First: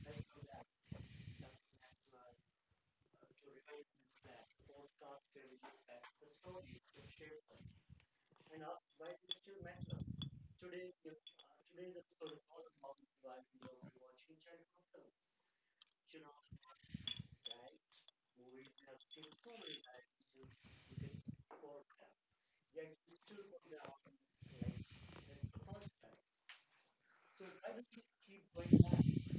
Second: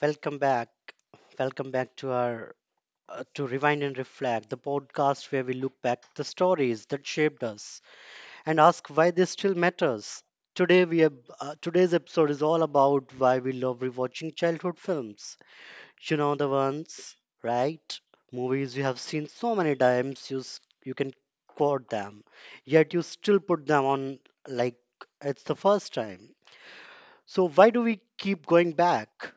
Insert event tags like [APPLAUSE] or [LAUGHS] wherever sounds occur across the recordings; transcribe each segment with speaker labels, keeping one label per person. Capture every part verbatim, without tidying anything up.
Speaker 1: Welcome back. Welcome back to our uh, to Rewind and Reflect, the podcast where we look back at the stories that shaped us and ask why they still matters. Today we have, uh, Today's episode is all about why we love rewatching childhood films. You know the ones, right? Movies you have seen so many times you s- you can quote them, yet you still put them on like it's the first time. So why do we keep going back?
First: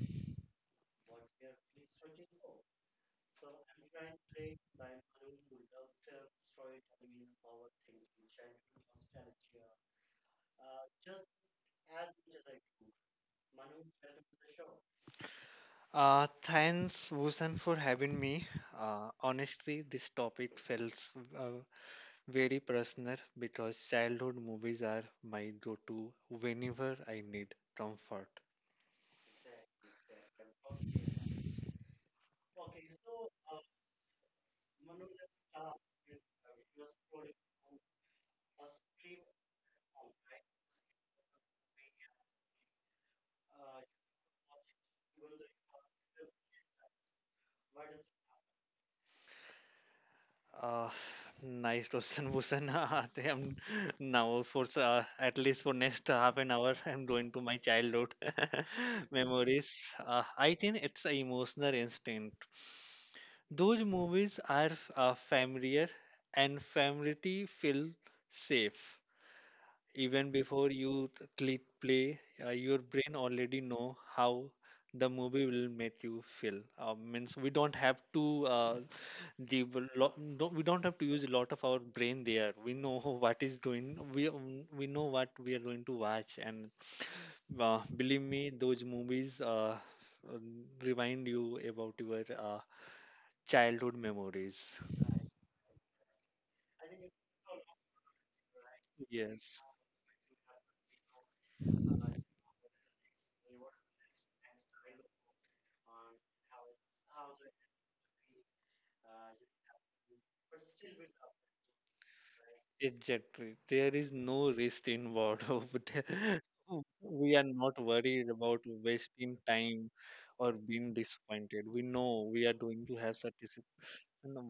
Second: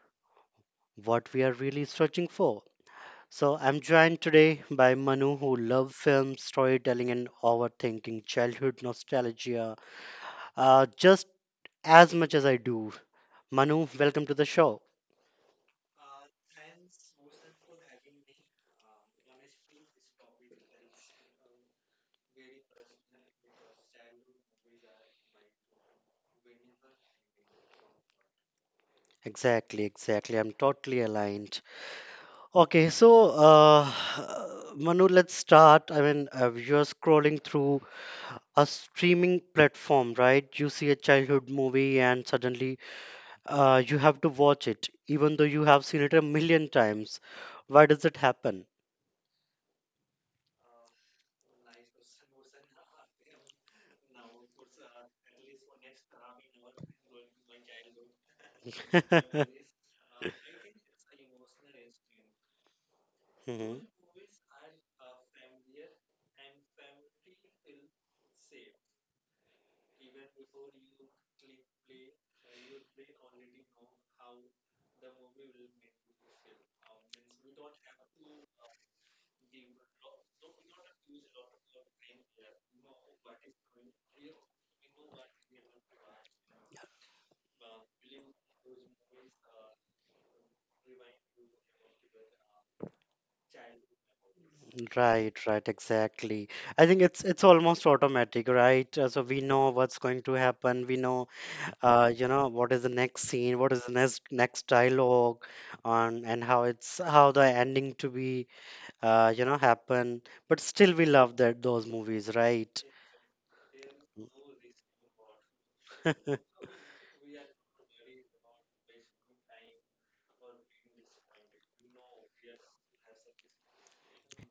Speaker 1: What we are really searching for. So, I'm joined today by Manu, who loves film, storytelling, and overthinking childhood nostalgia uh, just as much as I do. Manu, welcome to the show.
Speaker 2: Uh, thanks, Wusan, for having me. Uh, honestly, this topic feels uh, very personal because childhood movies are my go-to whenever I need comfort.
Speaker 1: Exactly, exactly. I'm totally aligned. Okay, so uh, [SIGHS] Manu, let's start. I mean, uh, you're scrolling through a streaming platform, right? You see a childhood movie, and suddenly uh, you have to watch it, even though you have seen it a million times. Why does it happen?
Speaker 2: Uh, Nice question, Wusan. [LAUGHS] I am now for s- uh, at least for next half an hour, I'm going to my childhood [LAUGHS]
Speaker 1: [LAUGHS]
Speaker 2: memories. Uh, I think it's an emotional instinct.
Speaker 1: Mhm.
Speaker 2: Those movies are uh, familiar, and familiarity feel safe. Even before you t- click play, uh, your brain already know how the movie will make you feel. Uh, means we don't have to uh, the w- lo- don't, we don't have to use a lot of our brain there. We know [LAUGHS] what is going. We um, we know what we are going to watch, and uh, believe me, those movies uh, um, remind you about your uh, childhood memories.
Speaker 1: Right, right, exactly. I think it's it's almost automatic, right? Uh, so we
Speaker 2: Yes.
Speaker 1: know what's going to happen. We know, uh, you know, what is the next scene, what is the next next dialogue, on and how it's how the ending to be. uh, you know happen but still we love that those movies, right?
Speaker 2: Exactly. There is no risk involved [LAUGHS] over there. We are not worried about wasting time or being disappointed. We know we are going to have satisfaction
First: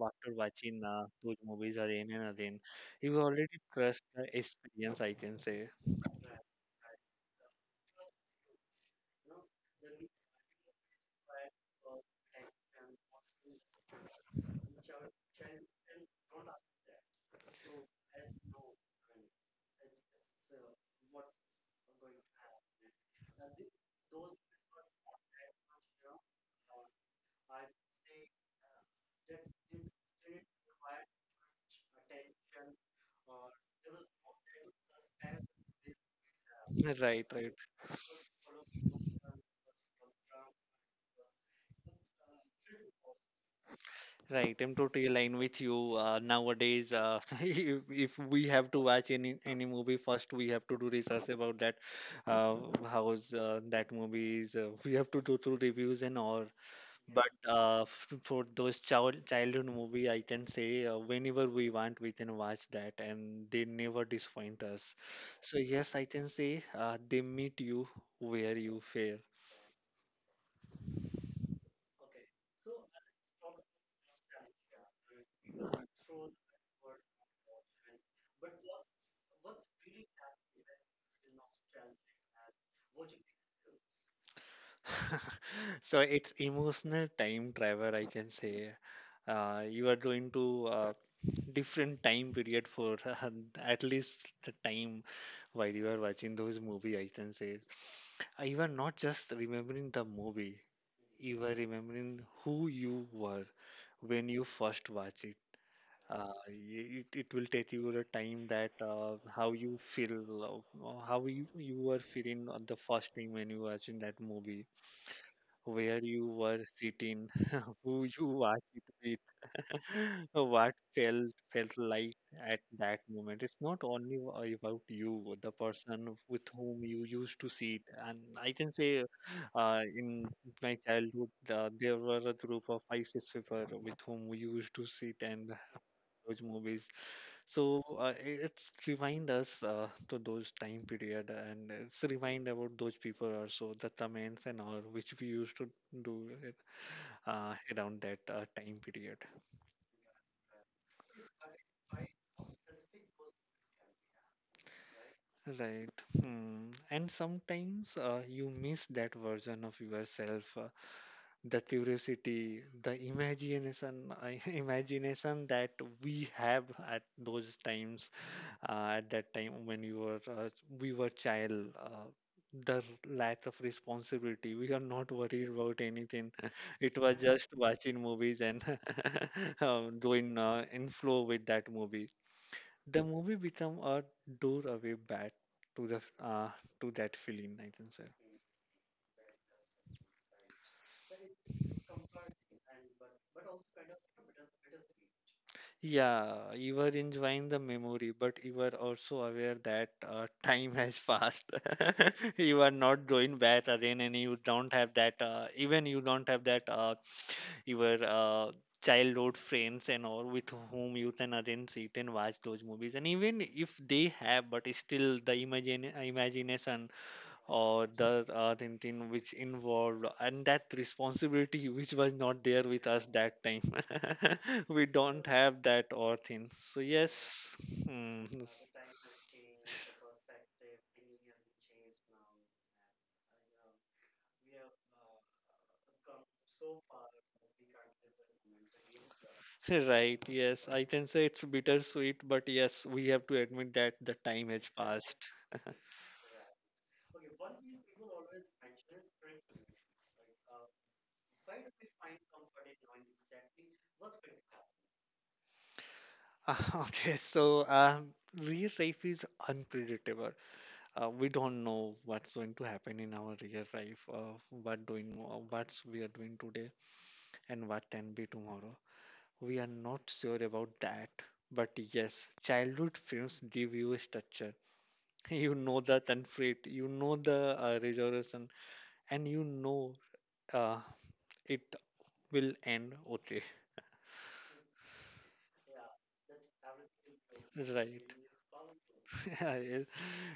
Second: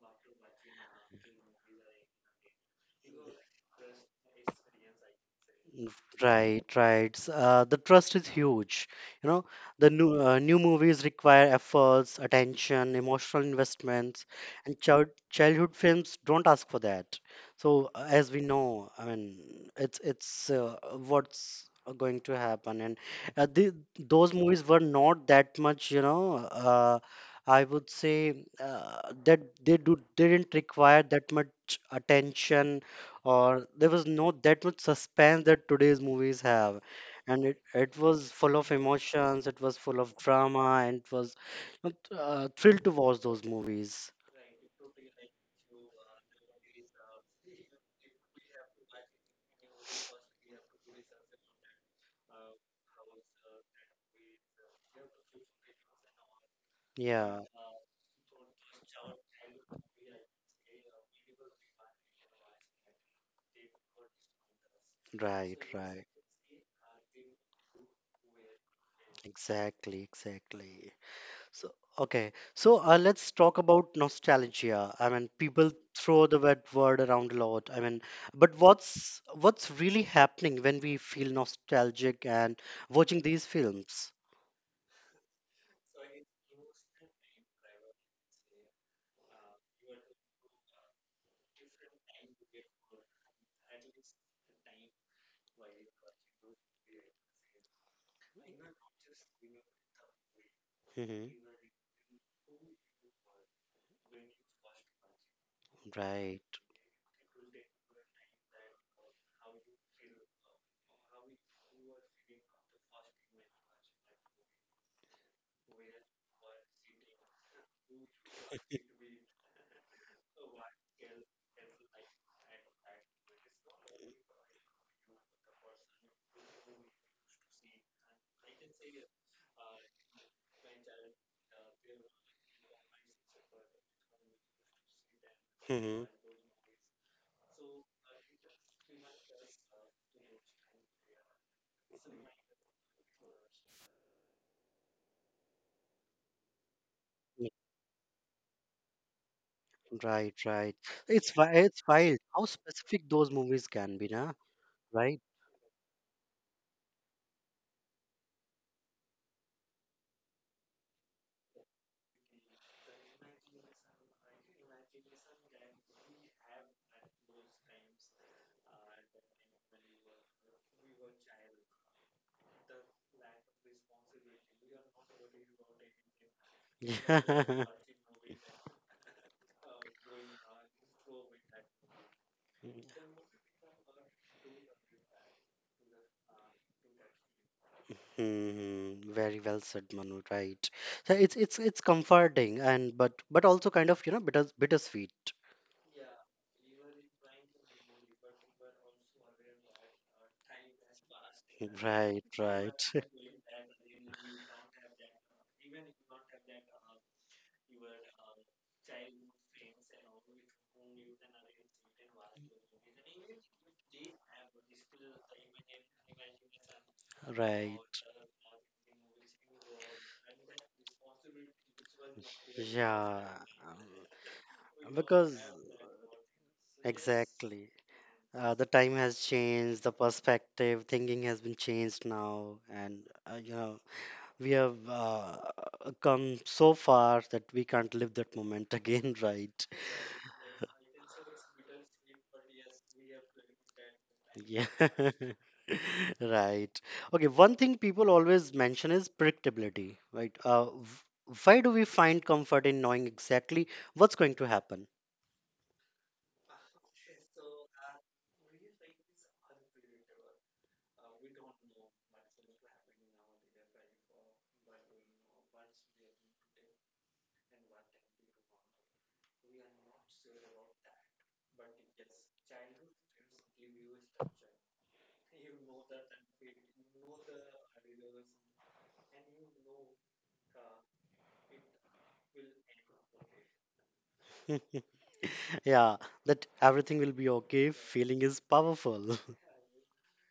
Speaker 2: after watching uh, those movies again and again. You already trust the experience, I can say.
Speaker 1: Mm, right, right. Uh, the trust is huge. You know, the new uh, new movies require efforts, attention, emotional investments, and child childhood films don't ask for that. So, uh, as we know, I mean, it's it's uh, what's going to happen, and uh, the, those movies were not that much. You know, uh, I would say uh, that they do didn't require that much attention or there was no that much suspense that today's movies have,
Speaker 2: [LAUGHS] Right,
Speaker 1: and
Speaker 2: right.
Speaker 1: it, it was full of emotions, it was full of drama, and it was uh, th- uh, thrilled to watch those movies.
Speaker 2: Right, I'm totally aligned with you. Uh, nowadays, uh, [LAUGHS] if, if we have to watch any any movie, first we have to do research about that, uh, how's uh, that movie is. Uh, we have to do through reviews and all. But
Speaker 1: Yeah,
Speaker 2: uh, f- for those child childhood movie, I can say uh, whenever we want, we can watch that, and they never disappoint us. So
Speaker 1: right,
Speaker 2: yes,
Speaker 1: right.
Speaker 2: I can say uh, they meet you where you fare.
Speaker 1: Exactly, exactly. So, okay. So, uh, let's talk about nostalgia. I mean, people throw the word word around a lot. I mean, but what's what's really happening when we feel nostalgic and watching these films?
Speaker 2: [LAUGHS] So it's emotional time travel, I can say. Uh, you are going to uh, different time period for [LAUGHS] uh, at least the time while you are watching those movie, I can say. Uh, You are not just remembering the movie,
Speaker 1: Hmm.
Speaker 2: you are remembering who you were when you first watch it. Uh,
Speaker 1: Right.
Speaker 2: y- it, it will take you the time that uh, how you feel, uh, how you, you were feeling on the first time when you watching that movie, where you were sitting, [LAUGHS] who you were it with, [LAUGHS] what felt felt like at that moment. It's not only a- about you, the person with whom you used to sit. And I can say, uh, in my childhood, uh, there were a group of five, six people with whom we used to sit and
Speaker 1: Hmm.
Speaker 2: watch movies, so uh, i- it's remind us uh, to those time period, and it's remind about those people also, the comments and all which we used to do it, uh, around that uh, time period,
Speaker 1: Right, right. It's wi- it's wild how specific those movies can be, na? Right?
Speaker 2: right? Hmm. And sometimes uh, you miss that version of yourself. Uh, the curiosity, the imagination, I- [LAUGHS] imagination that we have at those times, uh, at that time when you were uh, we were child, uh, the lack of responsibility. We are not worried about anything. [LAUGHS] It was just
Speaker 1: [LAUGHS]
Speaker 2: watching movies and [LAUGHS] uh, going uh, in flow with that movie.
Speaker 1: Yeah.
Speaker 2: The movie become a doorway back to the uh, to that feeling, I think so.
Speaker 1: Mm-hmm. Very well said, Manu. Right. So it's it's it's comforting, and but but also kind of, you know, bitter bittersweet.
Speaker 2: Yeah, you were enjoying the memory, but you were also aware that uh, [LAUGHS] time has passed.
Speaker 1: Right,
Speaker 2: [LAUGHS] You are
Speaker 1: right,
Speaker 2: not going back again, and you don't
Speaker 1: [LAUGHS]
Speaker 2: have that, uh, even you don't have that, uh, your uh, childhood friends and all with whom you can again sit and watch those movies. And even if they have, but still the imagine, imagination
Speaker 1: right.
Speaker 2: or the uh, thing, thing which involved, and that responsibility [LAUGHS] which was not there with us
Speaker 1: Yeah,
Speaker 2: that time, [LAUGHS] we
Speaker 1: um,
Speaker 2: don't
Speaker 1: because
Speaker 2: have that or thing, so yes.
Speaker 1: exactly.
Speaker 2: Hmm,
Speaker 1: Uh, the
Speaker 2: s-
Speaker 1: time has changed, the perspective, thinking has been changed now, and uh, you know we have uh, come so far that we can't live that moment [LAUGHS] again, right?
Speaker 2: [LAUGHS] right, yes, I can say it's bittersweet, but yes, we have to admit that the time
Speaker 1: Yeah.
Speaker 2: has passed.
Speaker 1: [LAUGHS] Right. Okay, one thing people always mention is predictability, right? Uh, v- why do we find comfort in knowing exactly what's going to happen?
Speaker 2: Ah, [LAUGHS] okay, so um real life is unpredictable. Uh, we don't know what's going to happen in our real life. Uh, what doing uh, what we are doing today and what can be tomorrow, we are not sure about that. But yes, childhood films give you a structure. [LAUGHS] You know the conflict, you know the uh, resolution, and you know uh, it will end okay.
Speaker 1: [LAUGHS] Yeah, that everything will be okay
Speaker 2: Right.
Speaker 1: feeling is powerful.
Speaker 2: [LAUGHS] Yeah,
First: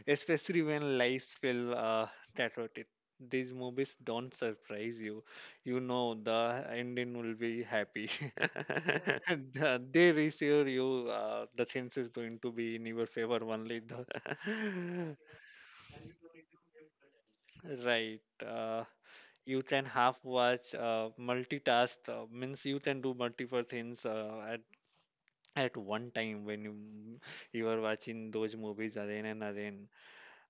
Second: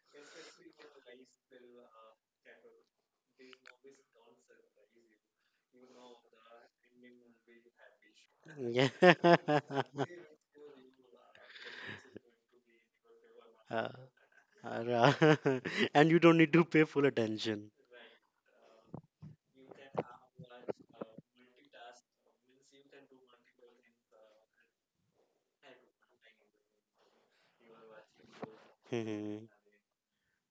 Speaker 2: especially when lives feel uh, chaotic. These movies don't surprise you. You know the ending will
Speaker 1: [LAUGHS]
Speaker 2: be happy.
Speaker 1: Yeah.
Speaker 2: [LAUGHS] The- they
Speaker 1: [LAUGHS]
Speaker 2: reassure you, uh, the things is going to be in your favor only.
Speaker 1: Uh,
Speaker 2: The
Speaker 1: uh, [LAUGHS] and you don't need to pay full attention.
Speaker 2: [LAUGHS]
Speaker 1: [LAUGHS]
Speaker 2: right. Uh, you can half watch, uh, multitask, uh, means you can do multiple things uh, at at one time when you, you are watching those movies again and
Speaker 1: Mhm.
Speaker 2: again.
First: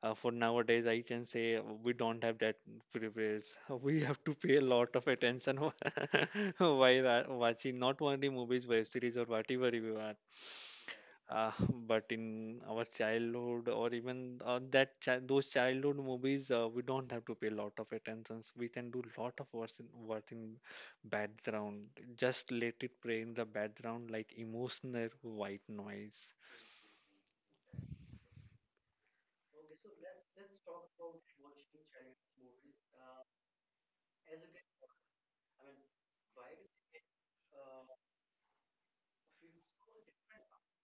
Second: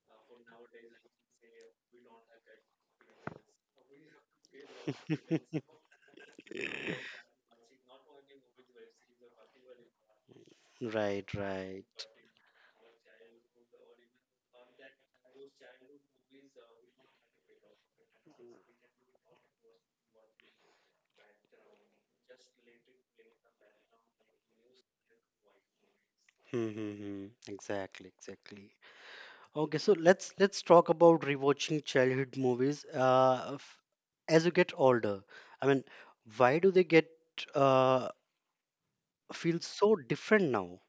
Speaker 2: Uh, for nowadays, I can say we don't have that privilege. [LAUGHS] We have to pay a lot of attention [LAUGHS] while uh, watching not only movies, web series, or whatever you are.
Speaker 1: Right,
Speaker 2: Uh, [LAUGHS] but
Speaker 1: right.
Speaker 2: in our childhood, or even uh, that chi- those childhood movies, uh, we don't have to pay a lot of attentions. We can do lot of work in, work in background. Just let it play in the background like emotional white noise.
Speaker 1: Mm-hmm. Exactly, exactly. Okay, so let's let's talk about rewatching childhood movies. Uh, f- as you get older, I mean, why do they get uh feel so different now?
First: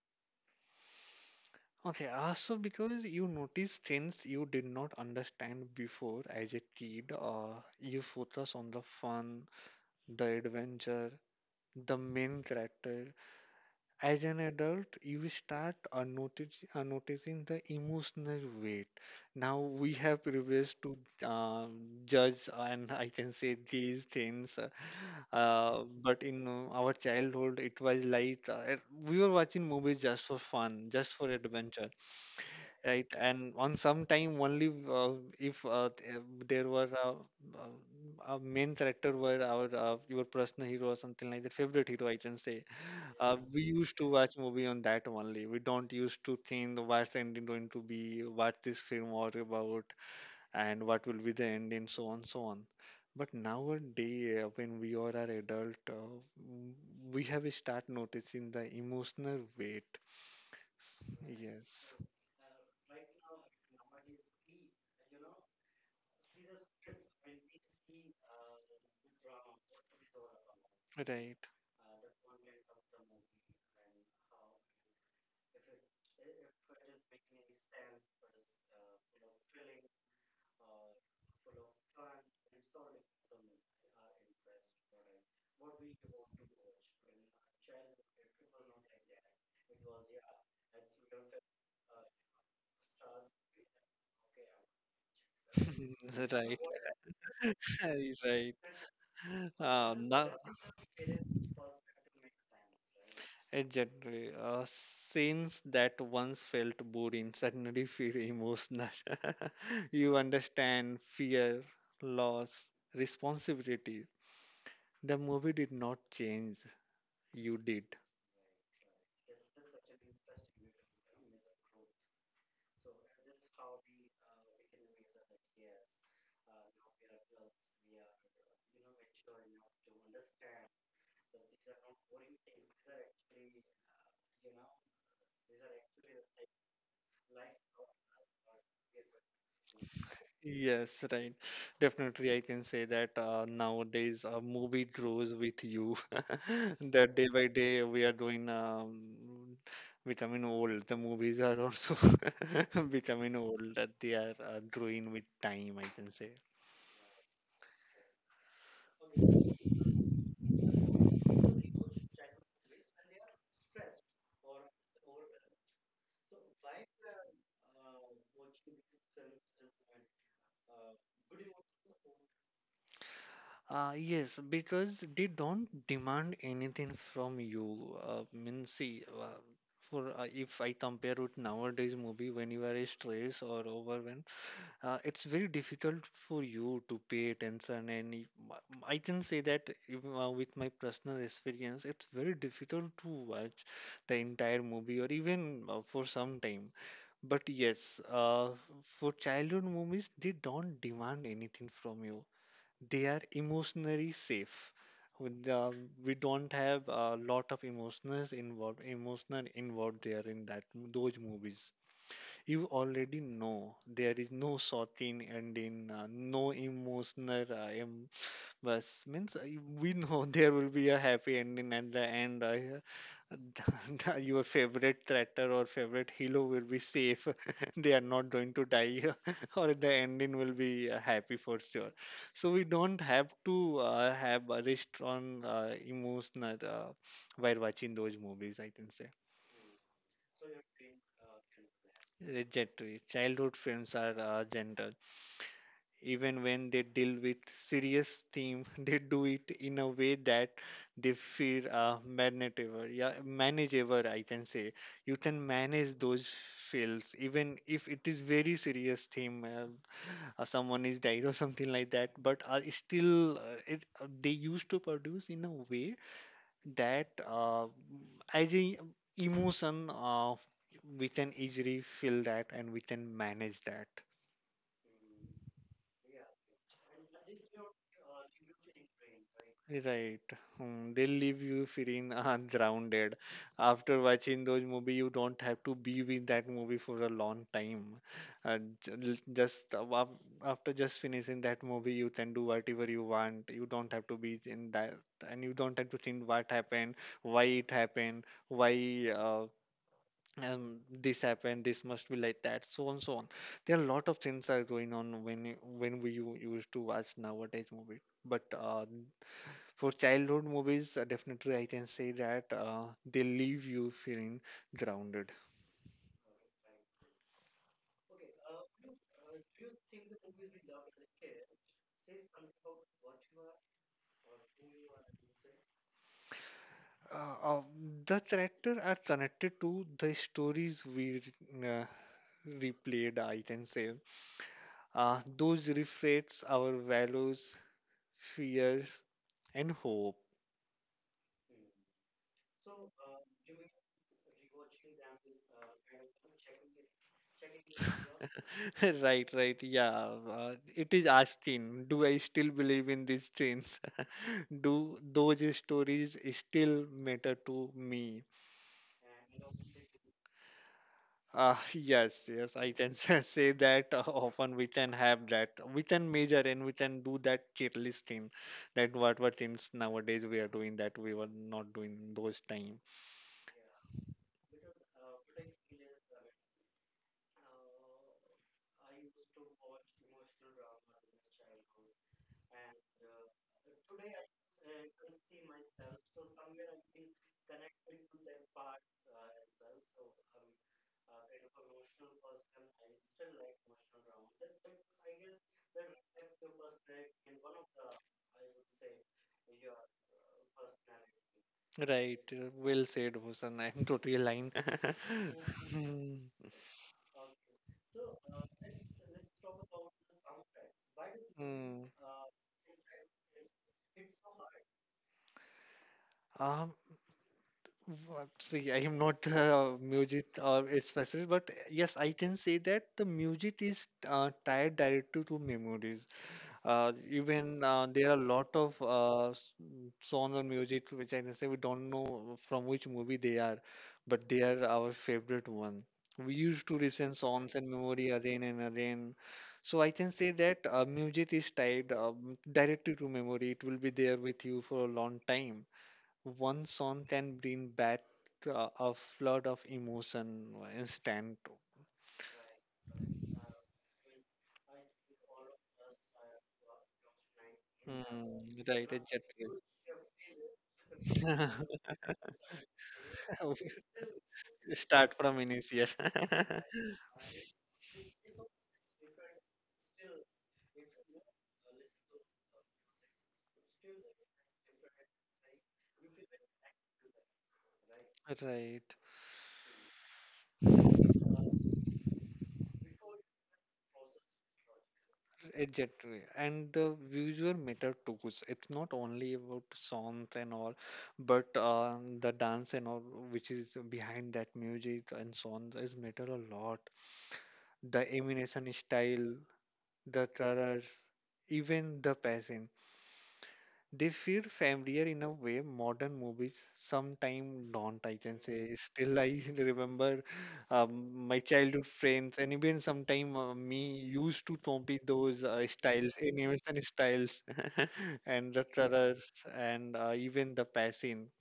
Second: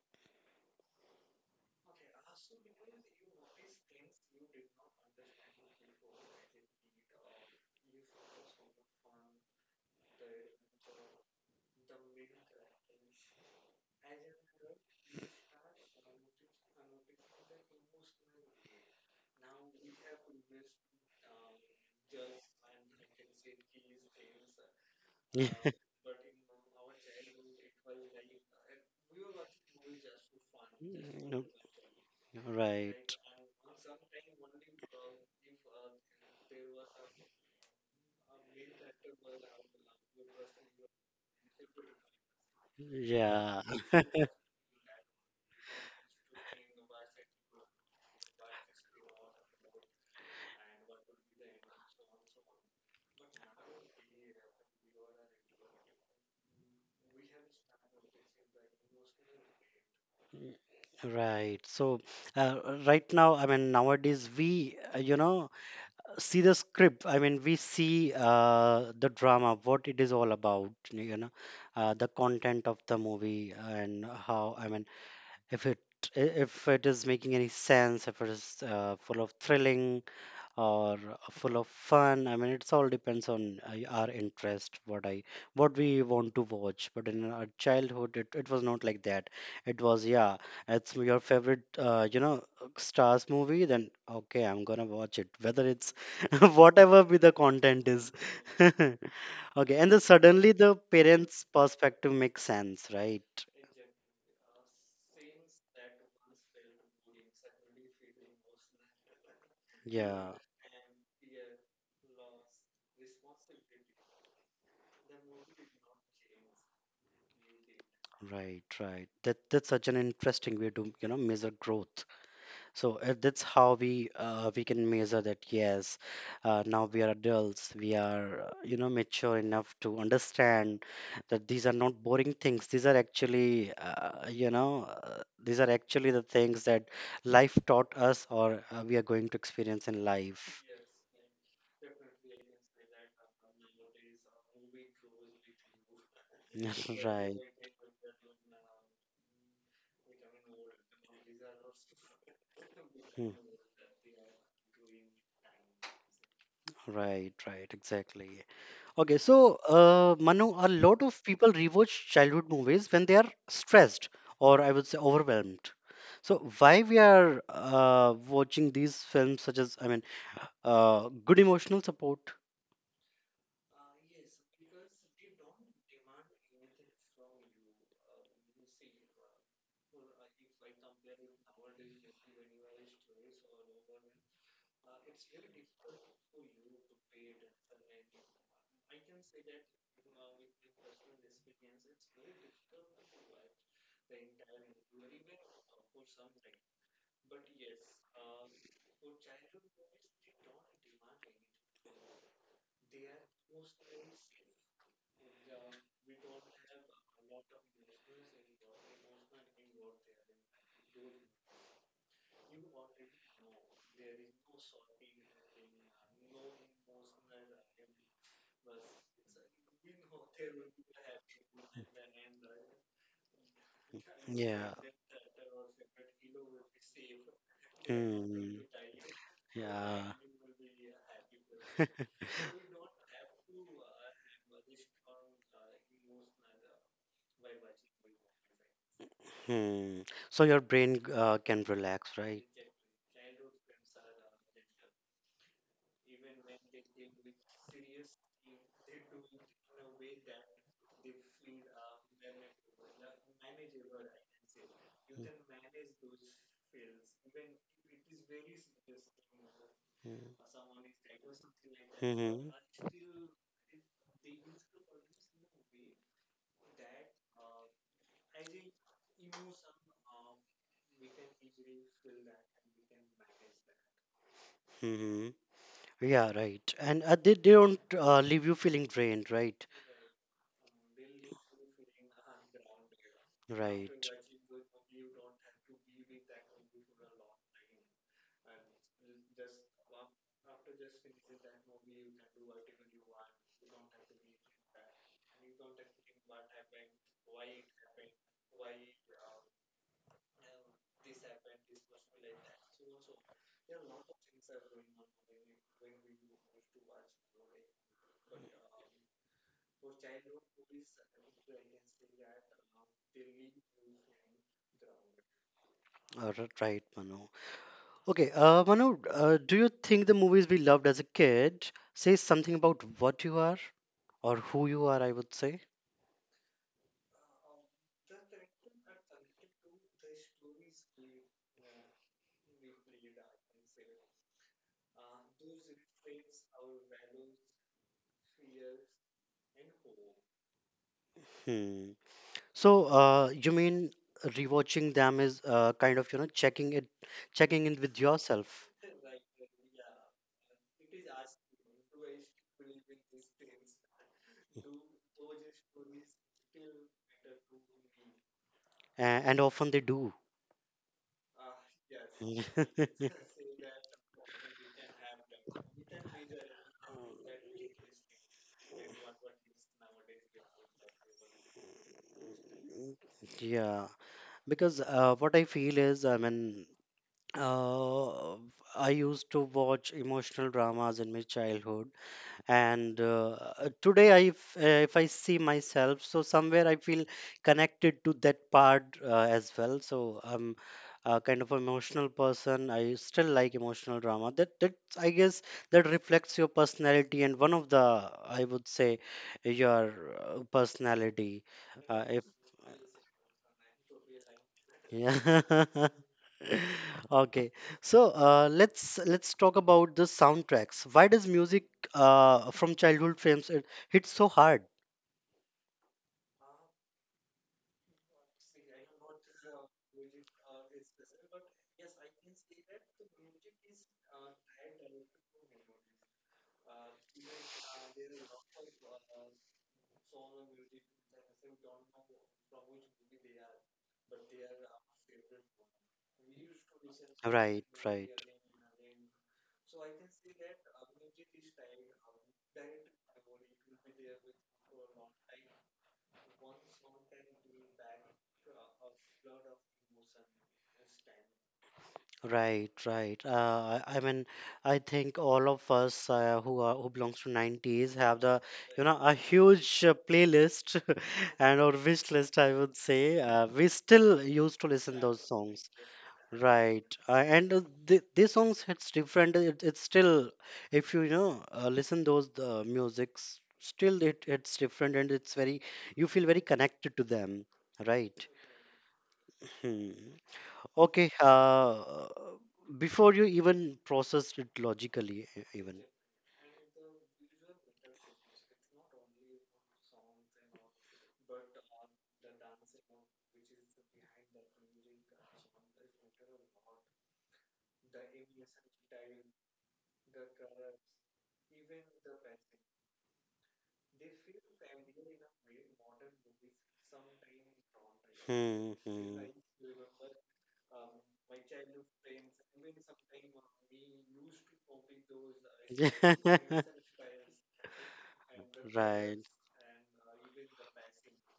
Speaker 2: Okay, also because you notice things you did not understand before as a kid. Uh, you focus on the fun, the adventure, the main character. As an adult, you start uh, notice, uh, noticing the emotional weight. Now we have privilege to uh, judge, and I can say these things. Uh,
Speaker 1: [LAUGHS] Yeah.
Speaker 2: uh, but in uh, our childhood it was like uh, we were watching movies just for fun, just for
Speaker 1: No,
Speaker 2: adventure, right,
Speaker 1: right.
Speaker 2: and on some time only uh, if uh, th- uh, there were uh, uh, a main character were our uh, your personal hero or something like that favorite hero, I can say. Uh, we
Speaker 1: Yeah.
Speaker 2: used to watch
Speaker 1: [LAUGHS]
Speaker 2: movie on that only, we don't used to think what's the ending going to be, what this film was about, and what will be the ending, so on so on. But nowadays uh, when we are an adult, uh, w- we have start noticing the emotional weight. S-
Speaker 1: Right.
Speaker 2: yes,
Speaker 1: So, uh, right now, I mean, nowadays we, uh, you know, see the script. I mean, we see uh, the drama, what it is all about, you know,
Speaker 2: right.
Speaker 1: uh, the content of the movie, and how, I mean, if it, if it is making any sense, if it is uh, full of thrilling or full of fun. I mean, it's all depends on uh, our interest, what i what we want to watch. But in our childhood, it, it was not like that. It was, yeah, it's your favorite uh, you know star's movie. Then okay, I'm gonna watch it, whether it's
Speaker 2: [LAUGHS] Right.
Speaker 1: [LAUGHS] whatever be the content is.
Speaker 2: [LAUGHS] Right.
Speaker 1: [LAUGHS] Okay, and
Speaker 2: Uh,
Speaker 1: then
Speaker 2: now,
Speaker 1: suddenly the parent's perspective makes sense, right?
Speaker 2: exactly. Uh, scenes that once felt boring suddenly feel emotional. [LAUGHS] You
Speaker 1: Yeah,
Speaker 2: understand fear, loss, responsibility. The movie did not change, you did.
Speaker 1: right, right. That that's such an interesting way to, you know, measure growth. So uh, that's how we uh, we can measure that. Yes, uh, now we are adults, we are, uh, you know, mature enough to understand that these are not boring things. These are actually, uh, you know uh, these are actually the things that life taught us, or uh, we are going to experience in life.
Speaker 2: Yes, right. Definitely, I can say that uh, nowadays a movie grows with you. [LAUGHS]
Speaker 1: [LAUGHS]
Speaker 2: That day
Speaker 1: Right.
Speaker 2: by day we are doing um, becoming old. The movies are also [LAUGHS]
Speaker 1: Hmm.
Speaker 2: becoming old. That they are uh, growing with time, I can say.
Speaker 1: Right, right, exactly. Okay, so uh, Manu, a lot of people rewatch childhood movies when they are stressed, or I would say overwhelmed. So why we are uh, watching these films such as, I mean, uh, good emotional support.
Speaker 2: Uh, yes, because they don't demand anything from you. Uh, mean, see, uh, for uh, if I compare with nowadays movie, when you are stressed or overwhelmed, uh, it's very difficult for you to pay attention, and y- m- I can say that even, uh, with my personal experience it's very difficult to watch the entire movie, or even uh, for some time. But yes, uh, for childhood movies they don't demand anything from you, they are emotionally safe. With the- we don't have a lot of emotions involved, emotional involved there in that those movies. You already know there is no sorting ending, uh, no emotional uh, embarrass- means, uh, we know [LAUGHS] there will be a happy ending at the end. Uh, [LAUGHS] your
Speaker 1: Yeah.
Speaker 2: favorite tractor or favorite hero will be safe. [LAUGHS] They are not going
Speaker 1: Hmm.
Speaker 2: to die, [LAUGHS] or the
Speaker 1: Yeah.
Speaker 2: ending will be uh, happy for sure.
Speaker 1: [LAUGHS]
Speaker 2: So we don't have to uh, have a restaurant uh, emotional uh, while watching those movies, I can say.
Speaker 1: Hmm. So your brain uh, can relax, right?
Speaker 2: Legendary. Childhood films are uh, gentle. Even when they deal with serious theme, [LAUGHS] they do it in a way that they feel uh, manageable. Yeah, manageable, I can say. You can manage those feels, even if it is very serious theme. Uh, uh,
Speaker 1: Hmm.
Speaker 2: someone is died, or [LAUGHS] something like that. But
Speaker 1: Mm-hmm.
Speaker 2: uh, it's still uh, it, uh, they used to produce in a way that uh, as a emotion, uh, we can easily feel that and we can manage that.
Speaker 1: Mm-hmm. Yeah, right. And uh, they, they don't uh, leave you feeling drained, right?
Speaker 2: Right. Hmm, they'll leave you feeling [LAUGHS] uh, grounded.
Speaker 1: Right.
Speaker 2: After watching those movie, you don't have to be with that movie for a long time. Uh, j- l- just uh, wa- after just finishing that movie, you can do whatever you want. You don't have to be in that, and you don't have to think what happened, why it happened, why uh, um, this happened, this must be like that, so on, so on. There are a lot of things are going on when you- when we u- used to watch nowadays movie. But uh, for childhood movies, uh, definitely I can say that uh, they leave you feeling grounded.
Speaker 1: Uh, r- right, Manu. Okay, uh, Manu, uh, do you think the movies we loved as a kid say something about what you are, or who you are, I would say?
Speaker 2: Uh, uh, the character are connected to the stories we uh, replayed, I can say. Uh, those reflects our values, fears, and hope.
Speaker 1: Hmm. So, uh, you mean rewatching them is, uh, kind of, you know, checking it, checking in with yourself,
Speaker 2: [LAUGHS] Right, right. Yeah. Uh, it is asking, do I still believe in these things? [LAUGHS] Do those stories still matter to me?
Speaker 1: a- and often they do.
Speaker 2: Uh, [LAUGHS] yes, yes, I can [LAUGHS]
Speaker 1: [LAUGHS]
Speaker 2: say that uh, often we can have that. We can measure and we can do that cheerleading. That what what things nowadays we are doing that we were not doing those time.
Speaker 1: Yeah, because uh, what I feel is, I mean, uh, I used to watch emotional dramas in my childhood, and uh, today, I if, uh, if I see myself, so somewhere I feel connected to that part uh, as well. So I'm a kind of emotional person. I still like emotional drama. That that I guess that reflects your personality, and one of the, I would say, your uh, personality. Uh,
Speaker 2: Right.
Speaker 1: if
Speaker 2: uh, Well said, Hussein. [LAUGHS] I'm totally aligned. [LAUGHS]
Speaker 1: Yeah. [LAUGHS] Okay. So uh, let's let's talk about the soundtracks. Why does
Speaker 2: Hmm.
Speaker 1: music
Speaker 2: Mm.
Speaker 1: uh, from childhood films it hits so hard?
Speaker 2: Um, w- see, I am not uh, music or a specialist, but yes, I can say that the music is uh, tied directly to memories. Uh, even uh, there are a lot of uh, s- m- songs or music which I can say we don't know from which movie they are, but they are our favorite one. We used to listen songs
Speaker 1: Right,
Speaker 2: and
Speaker 1: right.
Speaker 2: memory again and again. So I can say that uh, music is tied um, directly to memory. It will be there with you for a long time. One song can bring back uh, a flood of emotion instant.
Speaker 1: Right, right. Uh, I, I mean, I think all of us uh, who are, who belongs to nineties have the,
Speaker 2: Hmm,
Speaker 1: you
Speaker 2: right,
Speaker 1: know, a
Speaker 2: exactly.
Speaker 1: huge uh, playlist [LAUGHS] and or
Speaker 2: [LAUGHS]
Speaker 1: wish list, I would say. Uh, we still used to listen
Speaker 2: Start
Speaker 1: those
Speaker 2: from
Speaker 1: songs.
Speaker 2: initial. [LAUGHS]
Speaker 1: Right, uh, and uh, th these songs, it's different. It, it's still, if you, you know, uh, listen those uh, musics, still it it's different, and it's very, you feel very connected to them. Right.
Speaker 2: Right.
Speaker 1: Hmm. Okay, uh, before you even process it logically, e- even.
Speaker 2: Exactly. And the visual matter too. It's not only about songs and all, but uh, the dance and all, which is behind that music and songs, is matter a lot. The emanation style, the colors, even the passion. They feel familiar in a way modern movies sometimes don't. I can
Speaker 1: Hmm,
Speaker 2: say still
Speaker 1: hmm.
Speaker 2: I [LAUGHS] remember um, my childhood friends and even sometime uh, me used to copy those uh, styles, animation
Speaker 1: [LAUGHS]
Speaker 2: styles, [LAUGHS] and the
Speaker 1: Right.
Speaker 2: colors and uh, even the passion.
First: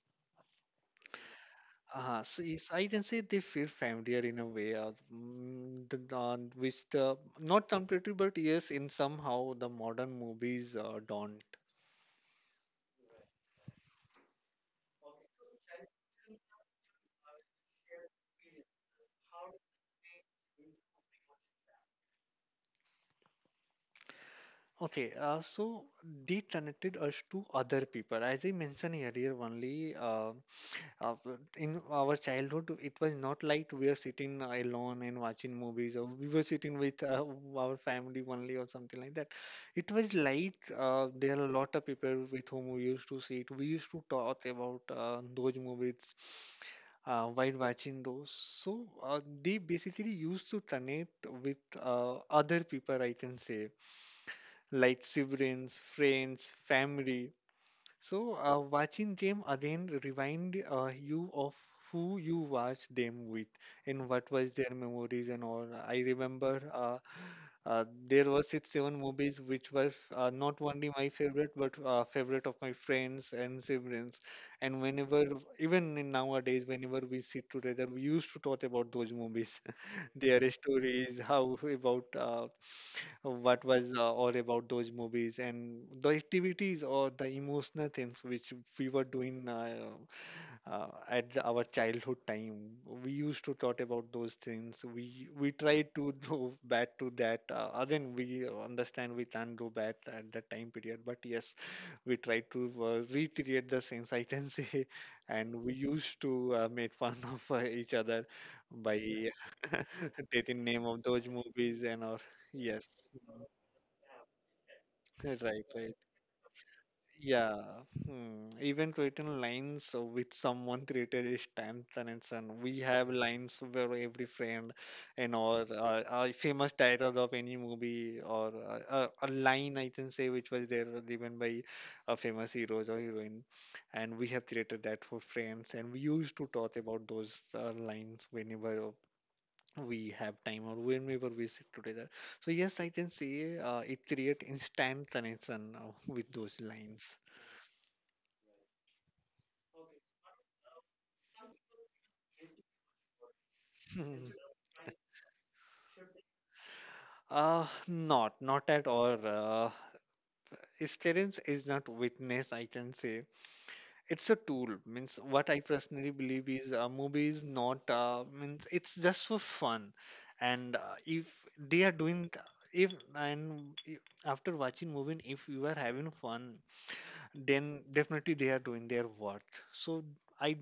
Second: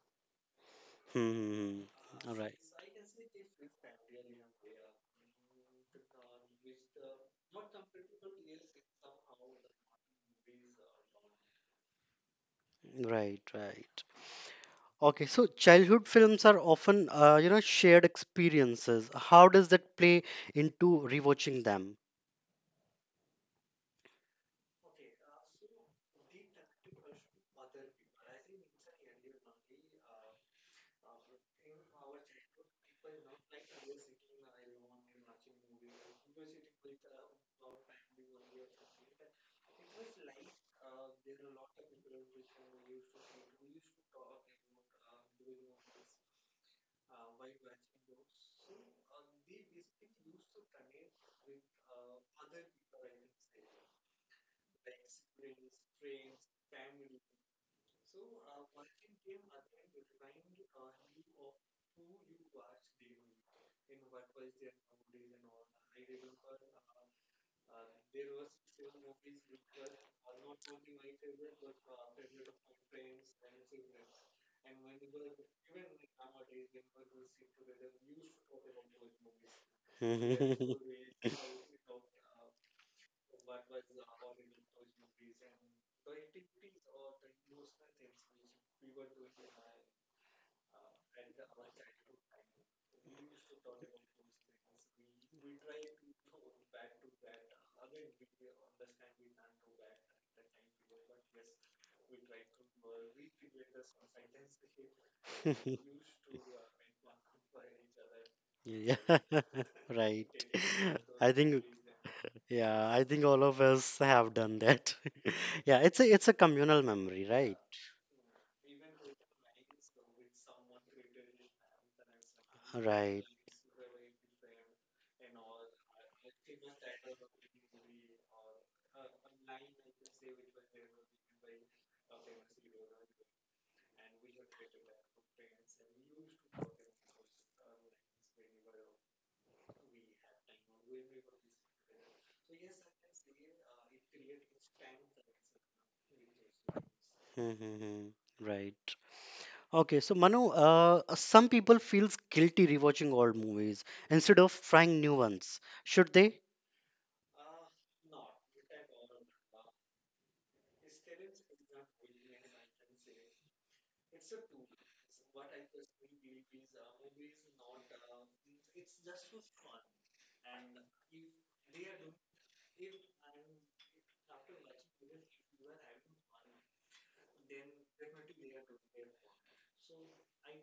Speaker 1: Hmm. Hmm,
Speaker 2: Uh,
Speaker 1: hmm. All
Speaker 2: so
Speaker 1: right.
Speaker 2: it's, I can say they feel familiar in a way, uh, mm, the, uh, which the not completely, but yes, in somehow the modern movies uh, don't.
Speaker 1: Right, right. Okay, so childhood films are often, uh, you know, shared experiences. How does that play into rewatching them?
Speaker 2: Okay, uh, so they connected us to other people. As I mentioned earlier, only uh, uh, in our childhood, it was not like we are sitting alone and watching movies, or we were sitting with uh, our family only, or something like that. It was like uh, there are a lot of people with whom we used to sit. We used to talk about uh, those movies uh, while watching those. So uh, they basically used to connect with uh, other people, I can say like siblings, friends, family. So uh, watching them again remind uh, you of who you watched them with and what was their memories and all. I remember uh, uh, there were six, seven movies which were uh, not only my favorite, but uh, favorite of my friends and siblings. And whenever, even in nowadays, whenever we sit together, we used to talk about those movies, [LAUGHS] their stories,
Speaker 1: [LAUGHS]
Speaker 2: how about uh, what was uh, all about those movies, and the activities or the emotional things which we were doing. Uh, uh, at the- our childhood time we used to talk about those things we we try to [LAUGHS] do back to that uh, again we understand we can't do back at that time period, but yes, we try to uh, recreate the scenes, I can say, [LAUGHS] and we used to uh, make fun of uh, each other
Speaker 1: Yeah,
Speaker 2: by
Speaker 1: [LAUGHS] right.
Speaker 2: [LAUGHS] taking name of
Speaker 1: [LAUGHS]
Speaker 2: those
Speaker 1: I think,
Speaker 2: movies and or yes,
Speaker 1: yeah, I think all of us have done that.
Speaker 2: right,
Speaker 1: [LAUGHS] Yeah,
Speaker 2: right,
Speaker 1: it's a, it's a communal memory, right?
Speaker 2: yeah, hmm. Even written lines uh, which someone created is stamped and Son. We have
Speaker 1: Right. [LAUGHS]
Speaker 2: lines where every friend and or uh, a famous title of any movie or uh, uh, a line I can say which was there given by a famous heroes or heroine, and we have created that for friends and we used to talk about those uh, lines whenever we have time or whenever we sit together. So yes, I can say uh, it create instant connection uh, with those lines.
Speaker 1: Hmm, hmm, hmm. Right. Okay, so Manu, uh, some people feels guilty rewatching old movies
Speaker 2: Mhm.
Speaker 1: instead of trying new ones. Should they?
Speaker 2: Uh, not, not at all. Uh, Experience is not witness, I can say. It's a tool. Means what I personally believe is a movie is not, uh, means it's just for fun. And uh, if they are doing, th- if and I- after watching movie, if you are having fun, then definitely they are doing their work. So I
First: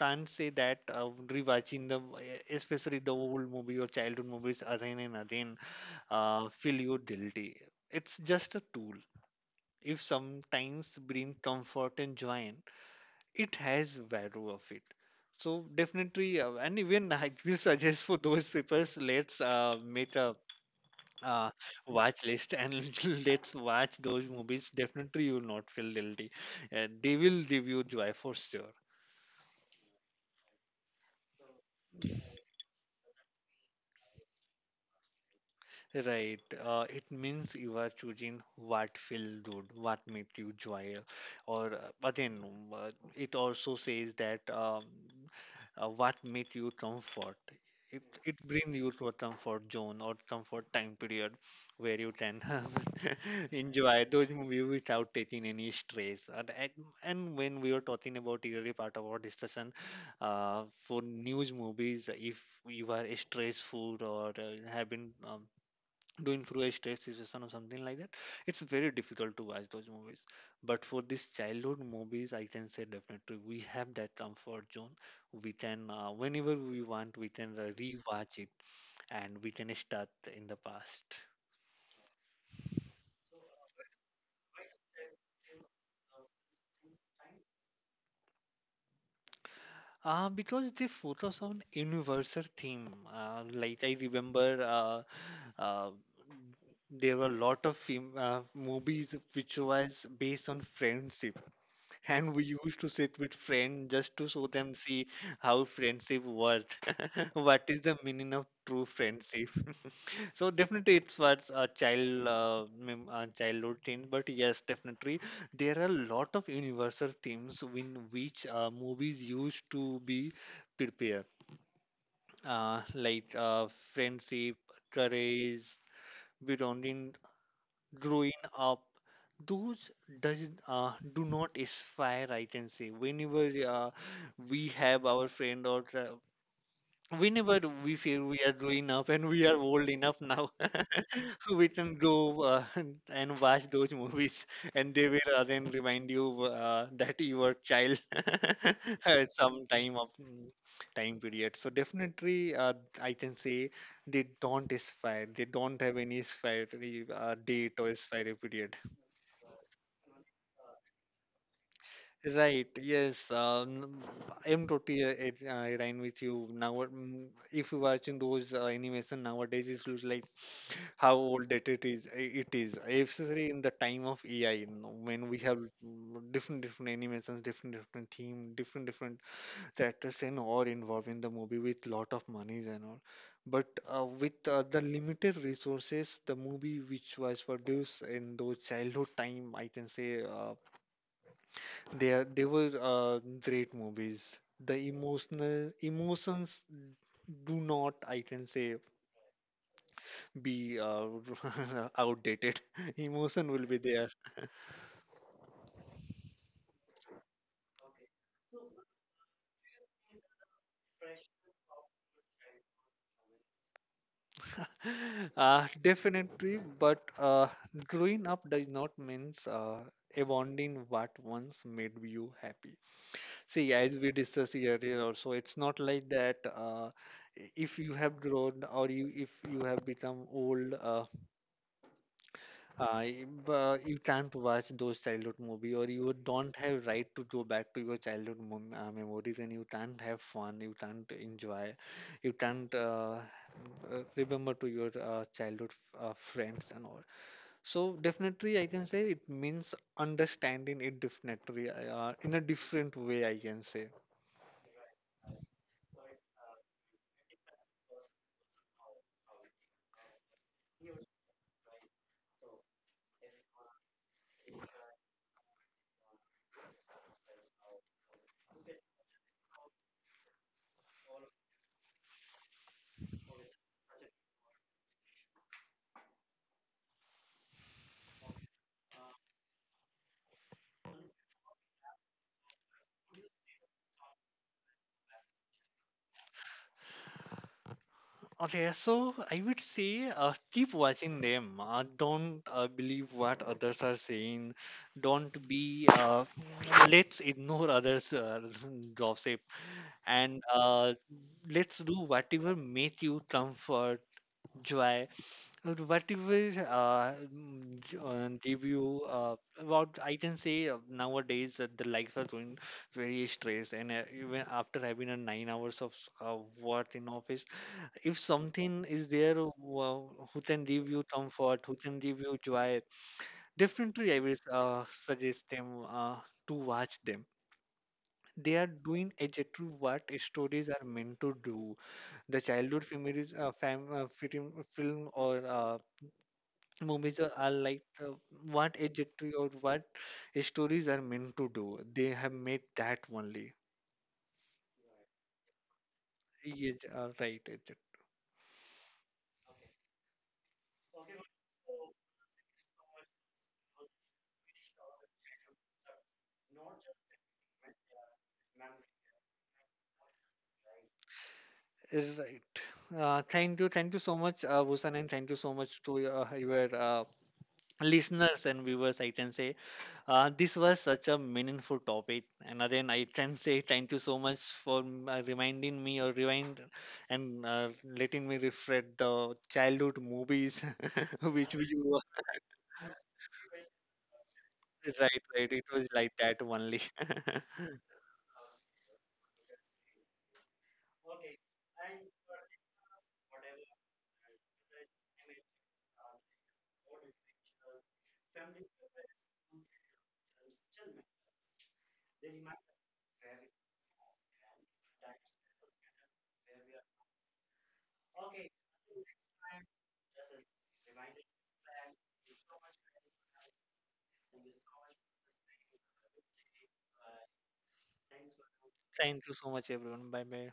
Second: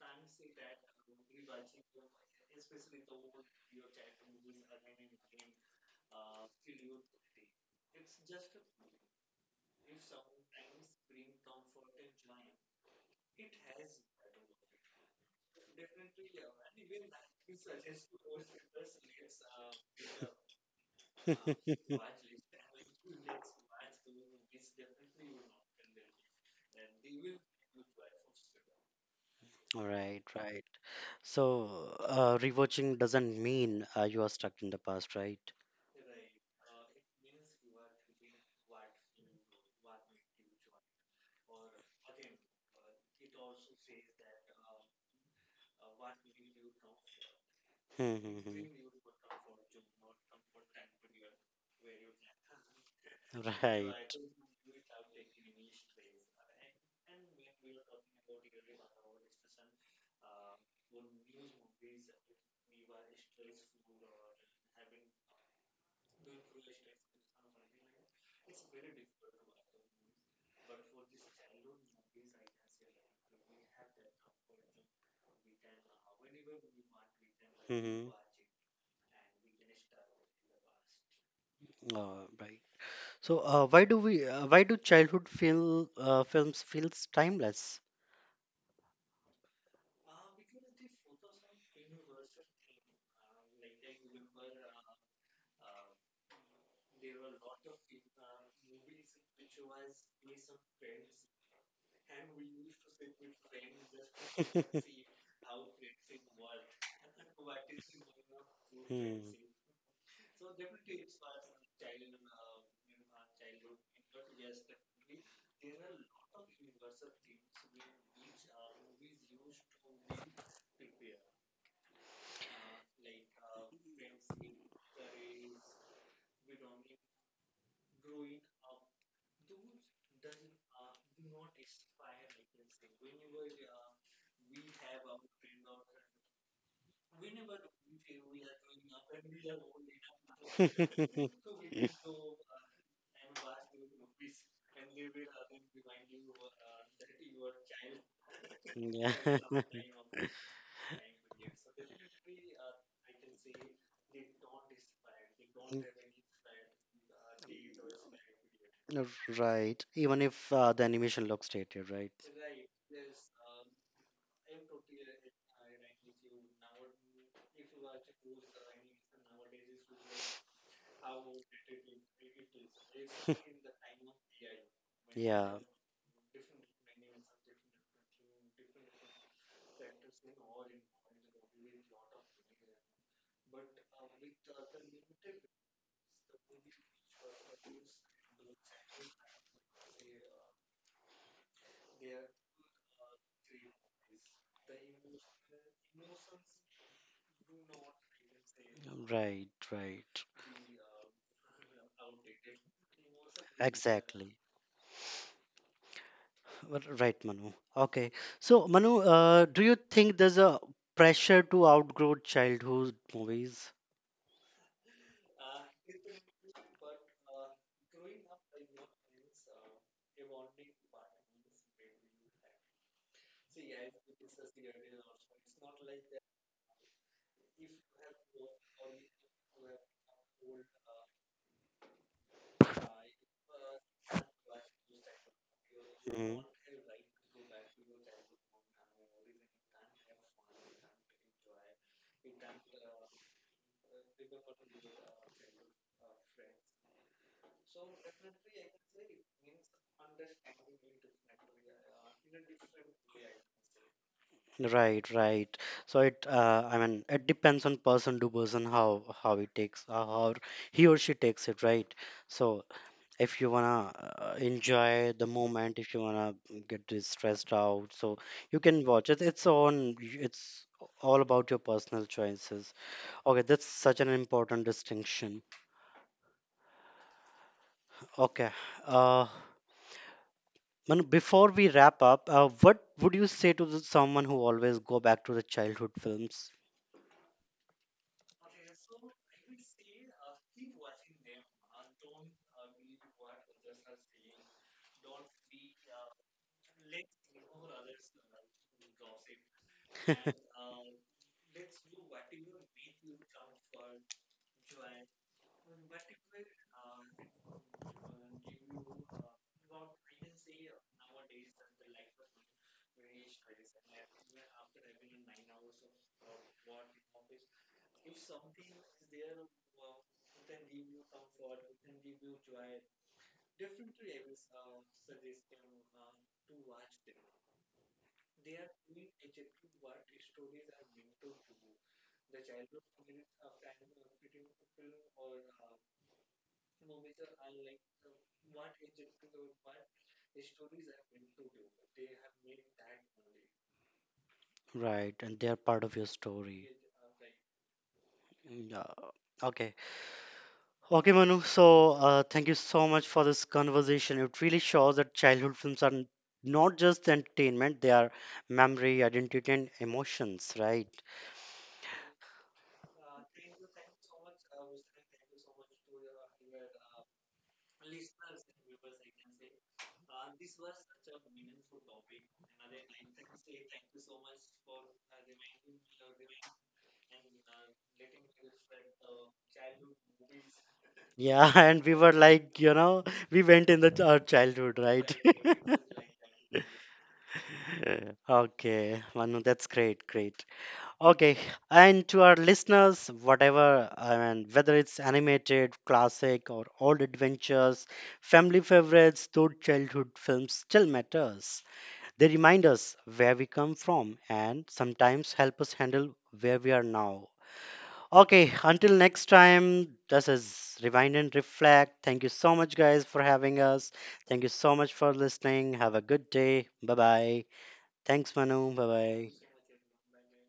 Speaker 2: can't say that uh, rewatching the, e-, especially the old movie or childhood movies again and again uh, feel you guilty. It's just a tool. If sometimes bring comfort and joy, in, it has value of it. So definitely, uh, and even [LAUGHS] I will suggest for those people, let's uh, make a uh, watch list and [LAUGHS] let's watch those movies. Definitely, you will not feel guilty. Uh, they will give you joy for sure.
Speaker 1: Right, right. So uh, rewatching doesn't mean uh, you are stuck in the past, right?
Speaker 2: Right. Uh, it means you are choosing what feel good, what makes you joy, or uh, again, uh, it also says that um, uh, what makes you comfort. It
Speaker 1: Hmm, hmm,
Speaker 2: it
Speaker 1: hmm.
Speaker 2: brings you to a comfort zone or comfort time period where you can [LAUGHS]
Speaker 1: Right.
Speaker 2: enjoy those movies without taking any stress. And, and and when we were talking about early part of our discussion, uh, for news movies, if you are stressful or uh, have been um, doing through a stress situation or something like that, it's very difficult to watch those movies, but for these childhood movies I can say definitely we have that comfort zone. We can uh, whenever we want, we can uh,
Speaker 1: Hmm, hmm.
Speaker 2: rewatch it and we can start in the past
Speaker 1: Uh, right. So uh, why do we? Uh, why do childhood feel uh, films feels timeless?
Speaker 2: uh, because they focus on universal theme, uh, like I remember uh, uh, there were a lot of film, uh, movies which was based on friendship. And we used to sit with friends just to show them,
Speaker 1: [LAUGHS]
Speaker 2: see how friendship works. [LAUGHS] What is the meaning of true
Speaker 1: Hmm.
Speaker 2: friendship? [LAUGHS] So definitely it was a child uh, mem- uh, childhood thing, but yes, definitely there are a lot of universal themes in which uh, movies used to be prepared, uh, like uh, friendship, courage, belonging, growing up. Those does uh, do not expire, I can say. Whenever uh, we have our friend or tra- whenever we feel we are growing up and we are old enough now, [LAUGHS] we can
Speaker 1: [LAUGHS]
Speaker 2: go uh, [LAUGHS] and watch those movies, and they will uh, then remind you uh, that you were child [LAUGHS]
Speaker 1: Yeah.
Speaker 2: at
Speaker 1: [LAUGHS]
Speaker 2: some time of mm, time period. So definitely, uh, I can say they don't expire. They don't have any expiry uh, date or expiry period.
Speaker 1: Right. Even if uh, the animation looks dated, right?
Speaker 2: Right. Yes. Um, I'm totally uh, it- uh, aligned with you. Now, mm, if you're watching those uh, animation nowadays, it looks like how old that it is. i- It is especially in the time of A I, you know, when we have
Speaker 1: Yeah.
Speaker 2: mm, different different animations, different different theme, different different characters and all involved in the movie with lot of monies and all. But uh, with uh, the limited resources, the movie which was produced in those childhood time, I can say. Uh, they are they were uh, great movies. The emotional emotions do not, I can say,
Speaker 1: Right. Right.
Speaker 2: be uh, [LAUGHS] outdated. [LAUGHS] Emotion will be there,
Speaker 1: Exactly. Well, right, Manu. Okay. So, Manu, uh, do you think there's a pressure to outgrow childhood movies?
Speaker 2: [LAUGHS] uh, definitely. But uh, growing up does not means uh, abandoning what once made you happy. See, as we discussed earlier, also, it's not like that. Uh, if you have grown or you if you have become old, uh, Uh, if, uh, you can't watch those childhood movie or you
Speaker 1: Mhm.
Speaker 2: don't have right to go back to your childhood mom uh, memories, and you can't have fun, you can't enjoy, you can't uh, uh, remember to your uh, childhood uh, friends and all. So definitely I can say it means understanding it definitely uh, in a different way, I can say.
Speaker 1: Right, right. So it, uh, I mean, it depends on person to person, how how he takes, uh, how he or she takes it, right? So if you wanna uh, enjoy the moment, if you wanna get this stressed out, so you can watch it. It's on. It's all about your personal choices. Okay, that's such an important distinction. Okay, uh, Manu, before we wrap up, uh, what would you say to the, someone who always go back to the childhood films,
Speaker 2: Okay, so I would say uh, keep watching them. Uh, don't uh, believe what others are saying. Don't be, uh, mm, let's ignore others' uh, [LAUGHS] gossip and uh, let's do whatever make you comfort, joy, or whatever uh, mm, g- uh, give you uh, about. I can say uh, nowadays that the life are going very stressed, and uh, even after having a nine hours of uh, work in office, if something is there who, who can give you comfort, who can give you joy, definitely I will uh, suggest them uh, to watch them. They are doing exactly what stories are meant to do. The childhood memories, uh, fam, uh, film, film or uh, movies are, are like uh, what exactly or what stories are meant to do. They have made that only.
Speaker 1: right? And they are part of your story.
Speaker 2: Yeah, right, exactly.
Speaker 1: Yeah. Okay. Okay, Manu. So, uh, thank you so much for this conversation. It really shows that childhood films are n- not just entertainment, they are memory, identity, and emotions, right?
Speaker 2: Right. Uh, thank you, thank you so much, uh, Bhushan. And thank you so much to uh, your uh, listeners and viewers. I can say uh, this was such a meaningful topic, and again, I can say thank you so much for m- uh, reminding me or remind and uh, letting me refresh the childhood movies, [LAUGHS] which
Speaker 1: Yeah, [LAUGHS]
Speaker 2: we
Speaker 1: and
Speaker 2: you
Speaker 1: we were like, you know, we went in the ch- our childhood,
Speaker 2: [LAUGHS]
Speaker 1: right?
Speaker 2: right, right. It
Speaker 1: [LAUGHS]
Speaker 2: was like that only. [LAUGHS]
Speaker 1: Okay, Manu, that's great, great. Okay, and to our listeners, whatever, I mean, whether it's animated, classic, or old adventures, family favorites, those childhood films still matters. They remind us where we come from, and sometimes help us handle where we are now. Okay, until next time, this is Rewind and Reflect. Thank you so much, guys, for having us. Thank you so much for listening. Have a good day. Bye bye. Thanks, Manu. Bye
Speaker 2: Thank you
Speaker 1: bye.
Speaker 2: so much, everyone. Bye bye.